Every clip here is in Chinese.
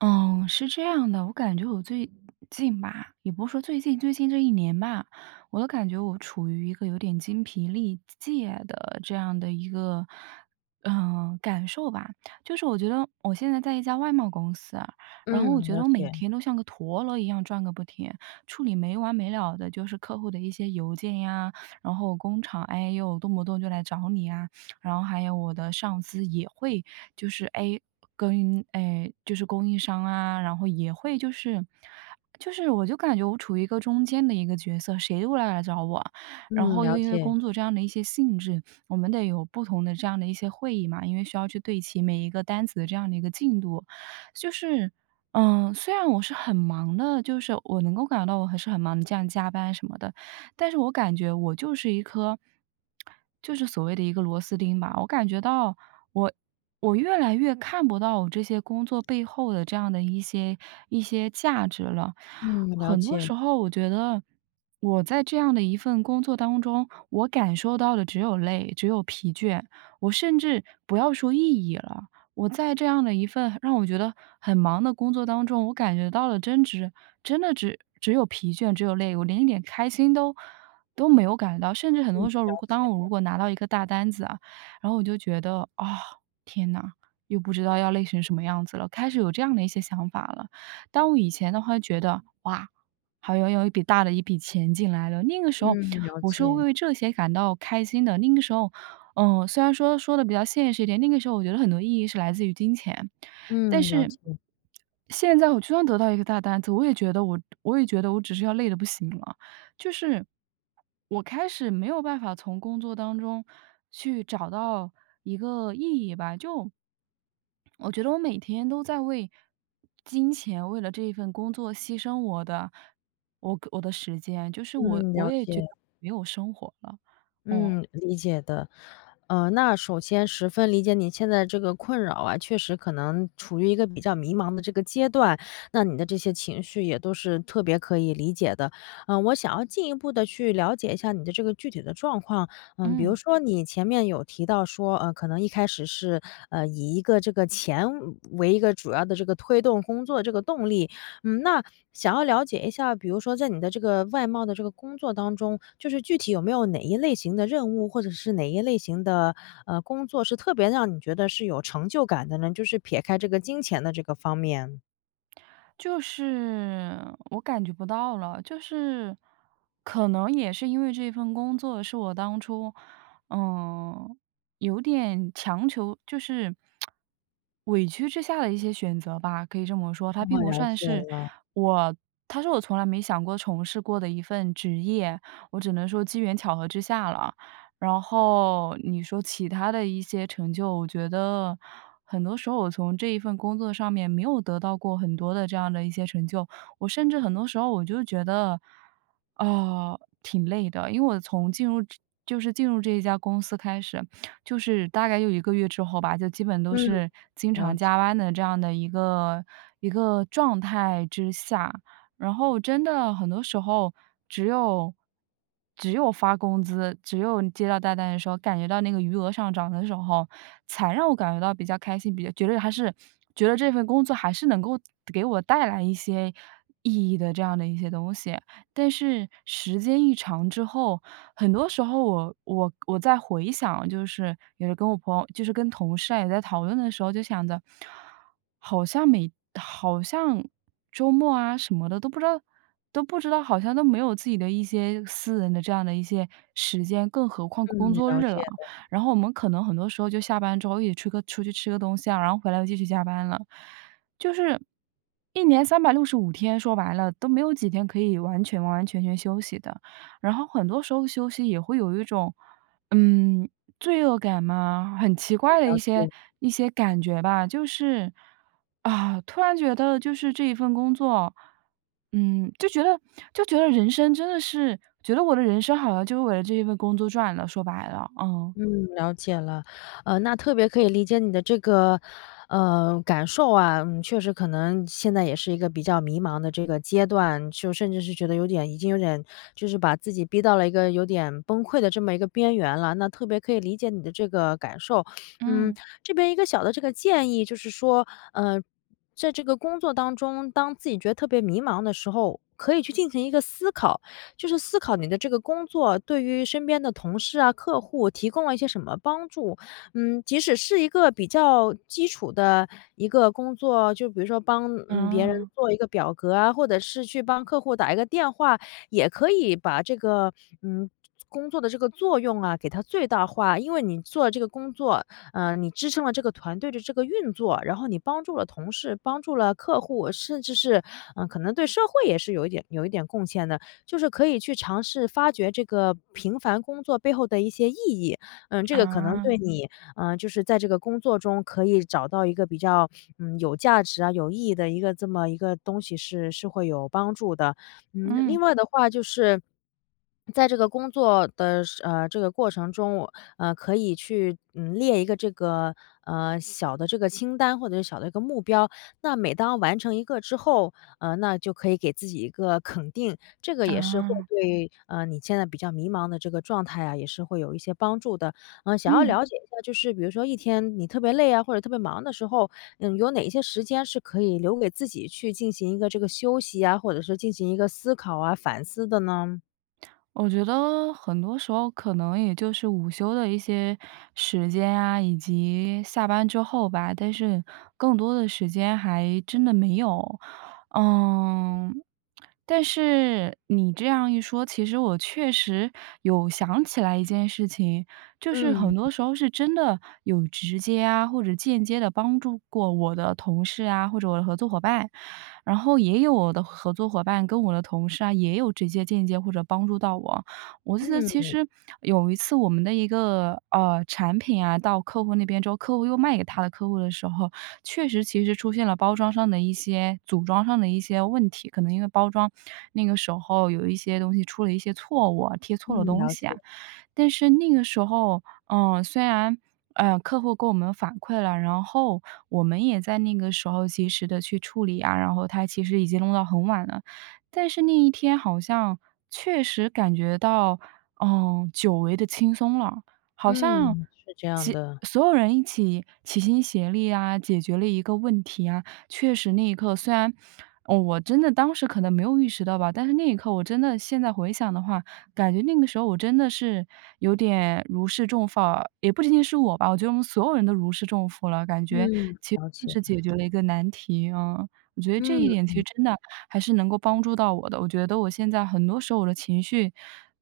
嗯，是这样的，我感觉我最近吧，也不是说最近，最近这一年吧，我都感觉我处于一个有点精疲力竭的这样的一个，感受吧。就是我觉得我现在在一家外贸公司啊，然后我嗯，觉得了我每解。天都像个陀螺一样转个不停，处理没完没了的，就是客户的一些邮件呀，然后工厂哎呦动不动就来找你啊，然后还有我的上司也会就是 A 跟就是供应商啊，然后也会就是我就感觉我处于一个中间的一个角色，谁都来找我，然嗯，后又了因为解。工作这样的一些性质，我们得有不同的这样的一些会议嘛，因为需要去对齐每一个单子的这样的一个进度，就是。嗯，虽然我是很忙的，就是我能够感觉到我还是很忙，这样加班什么的，但是我感觉我就是一颗，就是所谓的一个螺丝钉吧。我感觉到我我越来越看不到我这些工作背后的这样的一些价值了。嗯，了很多时解。候我觉得我在这样的一份工作当中，我感受到的只有累，只有疲倦，我甚至不要说意义了。我在这样的一份让我觉得很忙的工作当中，我感觉到了真的只有疲倦，只有累，我连一点开心都没有感觉到。甚至很嗯，多时候，如了果解。当我如果拿到一个大单子啊，然后我就觉得啊、天呐，又不知道要累成什么样子了，开始有这样的一些想法了。当我以前的话觉得，哇，好像有一笔大的一笔钱进来了，那个时候嗯，了我是会解。为这些感到开心的。那个时候，虽然说说的比较现实一点，那个时候我觉得很多意义是来自于金钱，但嗯，了是解。现在我就算得到一个大单子，我也觉得我只是要累的不行了，就是我开始没有办法从工作当中去找到一个意义吧，就我觉得我每天都在为金钱，为了这一份工作牺牲我的时间，就是我嗯，我了也觉得解。没有生活了。我嗯，理解的。那首先十分理解你现在这个困扰啊，确实可能处于一个比较迷茫的这个阶段，那你的这些情绪也都是特别可以理解的。嗯，我想要进一步的去了解一下你的这个具体的状况。嗯，比如嗯。说你前面有提到说，可能一开始是，以一个这个钱为一个主要的这个推动工作这个动力。嗯，那想要了解一下，比如说在你的这个外贸的这个工作当中，就是具体有没有哪一类型的任务，或者是哪一类型的工作是特别让你觉得是有成就感的呢？就是撇开这个金钱的这个方面。就是我感觉不到了，就是可能也是因为这份工作是我当初，嗯，有点强求，就是委屈之下的一些选择吧，可以这么说。它并我不了算解是了。我，它是我从来没想过从事过的一份职业，我只能说机缘巧合之下了。然后你说其他的一些成就，我觉得很多时候我从这一份工作上面没有得到过很多的这样的一些成就，我甚至很多时候我就觉得，啊、挺累的，因为我从进入这一家公司开始，就是大概有一个月之后吧，就基本都嗯，是经了常解。加班的这样的一个状态之下，然后真的很多时候，只有只有发工资，只有你接到大单的时候，感觉到那个余额上涨的时候，才让我感觉到比较开心，比较觉得还是觉得这份工作还是能够给我带来一些意义的这样的一些东西。但是时间一长之后，很多时候我在回想，就是也是跟我朋友，就是跟同事啊也在讨论的时候，就想着，好像每好像周末啊什么的都不知道，好像都没有自己的一些私人的这样的一些时间，更何况工嗯，作了日了。解然后我们可能很多时候就下班之后一起出去吃个东西啊，然后回来又继续加班了，就是一年365天，说白了都没有几天可以完完全全休息的。然后很多时候休息也会有一种，嗯，罪恶感嘛，很奇怪的一了些解。一些感觉吧，就是啊，突然觉得就是这一份工作，嗯，就觉得就觉得人生真的是觉得我的人生好像就是为了这一份工作赚了，说白了，嗯。嗯，了解了。那特别可以理解你的这个，感受啊。嗯，确实可能现在也是一个比较迷茫的这个阶段，就甚至是觉得有点，已经有点，就是把自己逼到了一个有点崩溃的这么一个边缘了。那特别可以理解你的这个感受。嗯，嗯，这边一个小的这个建议就是说，呃，在这个工作当中，当自己觉得特别迷茫的时候，可以去进行一个思考。就是思考你的这个工作对于身边的同事啊、客户提供了一些什么帮助。嗯，即使是一个比较基础的一个工作，就比如说帮别人啊，做一个表格啊，或者是去帮客户打一个电话，也可以把这个嗯。工作的这个作用啊，给它最大化，因为你做这个工作，嗯，你支撑了这个团队的这个运作，然后你帮助了同事，帮助了客户，甚至是，嗯、可能对社会也是有一点贡献的。就是可以去尝试发掘这个平凡工作背后的一些意义。嗯，这个可能啊，对你，嗯，就是在这个工作中可以找到一个比较，嗯，有价值啊、有意义的一个这么一个东西是会有帮助的。嗯，另嗯，外的话就是，在这个工作的这个过程中，我可以去，嗯，列一个这个，小的这个清单或者是小的一个目标。那每当完成一个之后，那就可以给自己一个 肯定，这个也是会啊，对，你现在比较迷茫的这个状态啊，也是会有一些帮助的。嗯，想要嗯。了解一下，就是比如说一天你特别累啊，或者特别忙的时候，嗯，有哪些时间是可以留给自己去进行一个这个休息啊，或者是进行一个思考啊、反思的呢？我觉得很多时候可能也就是午休的一些时间啊，以及下班之后吧，但是更多的时间还真的没有。嗯，但是你这样一说，其实我确实有想起来一件事情，就是很嗯，多时候是真的有直接啊，或者间接的帮助过我的同事啊，或者我的合作伙伴。然后也有我的合作伙伴跟我的同事啊，也有直接间接或者帮助到我。我记得其嗯，实有一次我们的一个产品啊，到客户那边之后，客户又卖给他的客户的时候，确实其实出现了包装上的一些、组装上的一些问题，可能因为包装那个时候有一些东西出了一些错误啊贴错了嗯，东了解。西啊，但是那个时候，虽然，客户给我们反馈了，然后我们也在那个时候及时的去处理啊，然后他其实已经弄到很晚了。但是那一天好像确实感觉到，久违的轻松了，好像嗯，是这样的。所有人一起齐心协力啊，解决了一个问题啊。确实那一刻虽然，哦我真的当时可能没有意识到吧，但是那一刻我真的现在回想的话，感觉那个时候我真的是有点如释重负啊，也不仅仅是我吧，我觉得我们所有人都如释重负了，感觉嗯，其实了解。是解决了一个难题，嗯。我觉得这一嗯。点其实真的还是能够帮助到我的。我觉得我现在很多时候我的情绪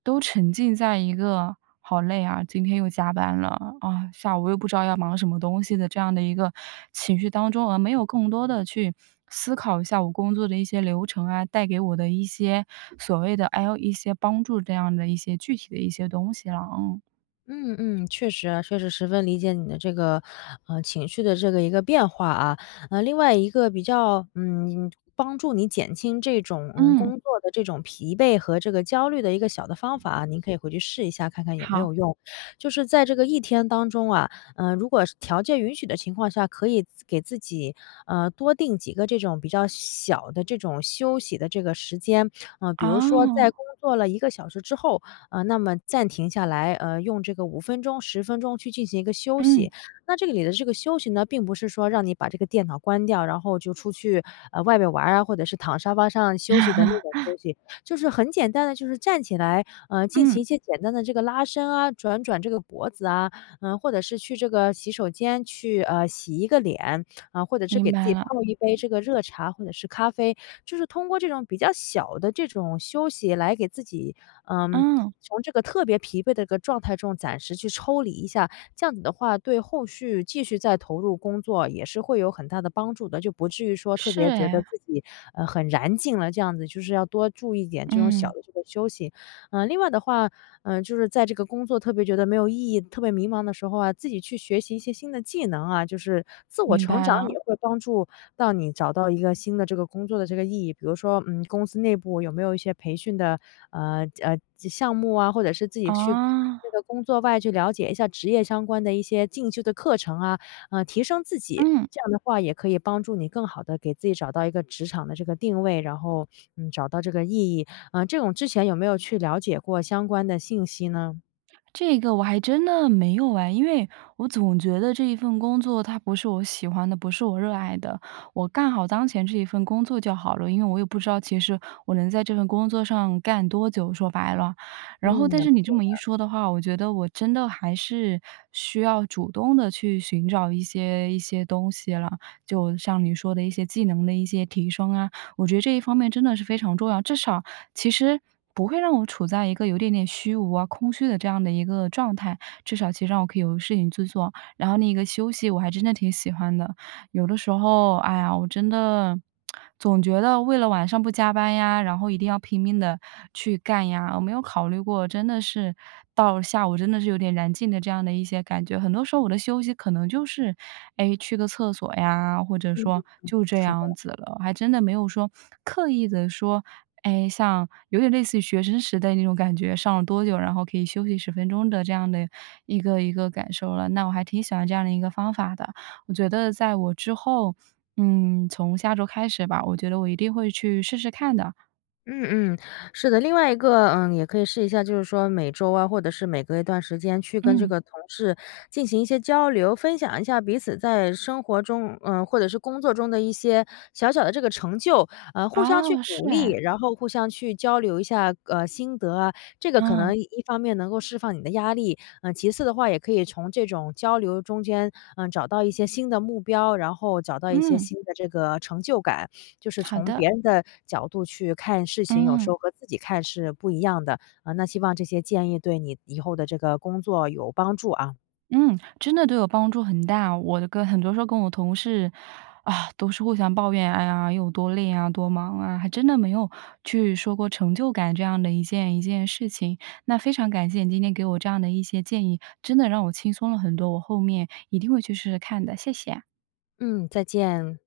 都沉浸在一个"好累啊，今天又加班了啊，下午又不知道要忙什么东西"的这样的一个情绪当中，而没有更多的去思考一下我工作的一些流程啊，带给我的一些所谓的哎呦，一些帮助这样的一些具体的一些东西了，嗯。嗯嗯，确实啊，确实十分理解你的这个，情绪的这个一个变化啊。另外一个比较，嗯，帮助你减轻这种，嗯，嗯，工作的这种疲惫和这个焦虑的一个小的方法啊，您可以回去试一下，看看有没好，有用。就是在这个一天当中啊，嗯、如果是条件允许的情况下，可以自给自己，多定几个这种比较小的这种休息的这个时间。嗯、比如说哦，在工作了一个小时之后，那么暂停下来，用这个5分钟、10分钟去进行一个休嗯 息。那这个里的这个休息呢，并不是说让你把这个电脑关掉，然后就出去，外面玩儿啊，或者是躺沙发上休息的那种 休息，就是很简单的，就是站起来，进行一嗯，些简单的这个拉伸啊，转转这个脖子啊，嗯，或者是去这个洗手间去，洗一个脸，啊，或者是明给自白己泡了，一杯这个热茶或者是咖啡，就是通过这种比较小的这种休息来给自己，嗯，嗯，从这个特别疲惫的一个状态中暂时去抽离一下，这样子的话，对后续继续再投入工作也是会有很大的帮助的，就不至于说特是别觉得哎，自己，很燃尽了这样子，就是要多注意一点这种小嗯，的这个休息。嗯，另外的话，嗯，就是在这个工作特别觉得没有意义、特别迷茫的时候啊，自己去学习一些新的技能啊，就是自我明成白长了。也会帮助到你找到一个新的这个工作的这个意义。比如说，嗯，公司内部有没有一些培训的项目啊，或者是自己去啊，那个工作外去了解一下职业相关的一些进修的课程啊，提升自己。嗯，这样的话也可以帮助你更好的给自己找到一个职场的这个定位，然后嗯，找到这个意义。嗯，这种之前有没有去了解过相关的信息呢？这个我还真的没有哎，因为我总觉得这一份工作它不是我喜欢的，不是我热爱的，我干好当前这一份工作就好了，因为我也不知道其实我能在这份工作上干多久，说白了。然后嗯，但了是解，你这么一说的话，我觉得我真的还是需要主动的去寻找一些东西了，就像你说的一些技能的一些提升啊。我觉得这一方面真的是非常重要，至少其实不会让我处在一个有点点虚无啊、空虚的这样的一个状态，至少其实让我可以有事情去做，然后那个休息我还真的挺喜欢的。有的时候，哎呀，我真的总觉得为了晚上不加班呀，然后一定要拼命的去干呀，我没有考虑过真的是到了下午真的是有点燃尽的这样的一些感觉。很多时候我的休息可能就是，哎，去个厕所呀，或者说就这是。样子了，还真的没有说刻意的说，哎，像有点类似于学生时代那种感觉，上了多久，然后可以休息10分钟的这样的一个感受了，那我还挺喜欢这样的一个方法的。我觉得在我之后，从下周开始吧，我觉得我一定会去试试看的。嗯嗯，是的。另外一个，嗯，也可以试一下，就是说每周啊，或者是每隔一段时间去跟这嗯，个同事进行一些交流，分享一下彼此在生活中，嗯，或者是工作中的一些小小的这个成就，互相去哦，是鼓励，哎，然后互相去交流一下，心得啊。这个可嗯，能一方面能够释放你的压力，嗯，其次的话，也可以从这种交流中间，嗯，找到一些新的目标，然后找到一些嗯，新的这个成就感。就是好从的，别人的角度去看事情，有时嗯，候和自己看是不一样的。啊，那希望这些建议对你以后的这个工作有帮助啊。嗯，真的对我帮助很大。跟很多时候跟我同事啊，都是互相抱怨，哎呀，有多累啊，多忙啊，还真的没有去说过成就感这样的一件事情。那非常感谢你今天给我这样的一些建议，真的让我轻松了很多，我后面一定会去试试看的，谢谢。嗯，再见。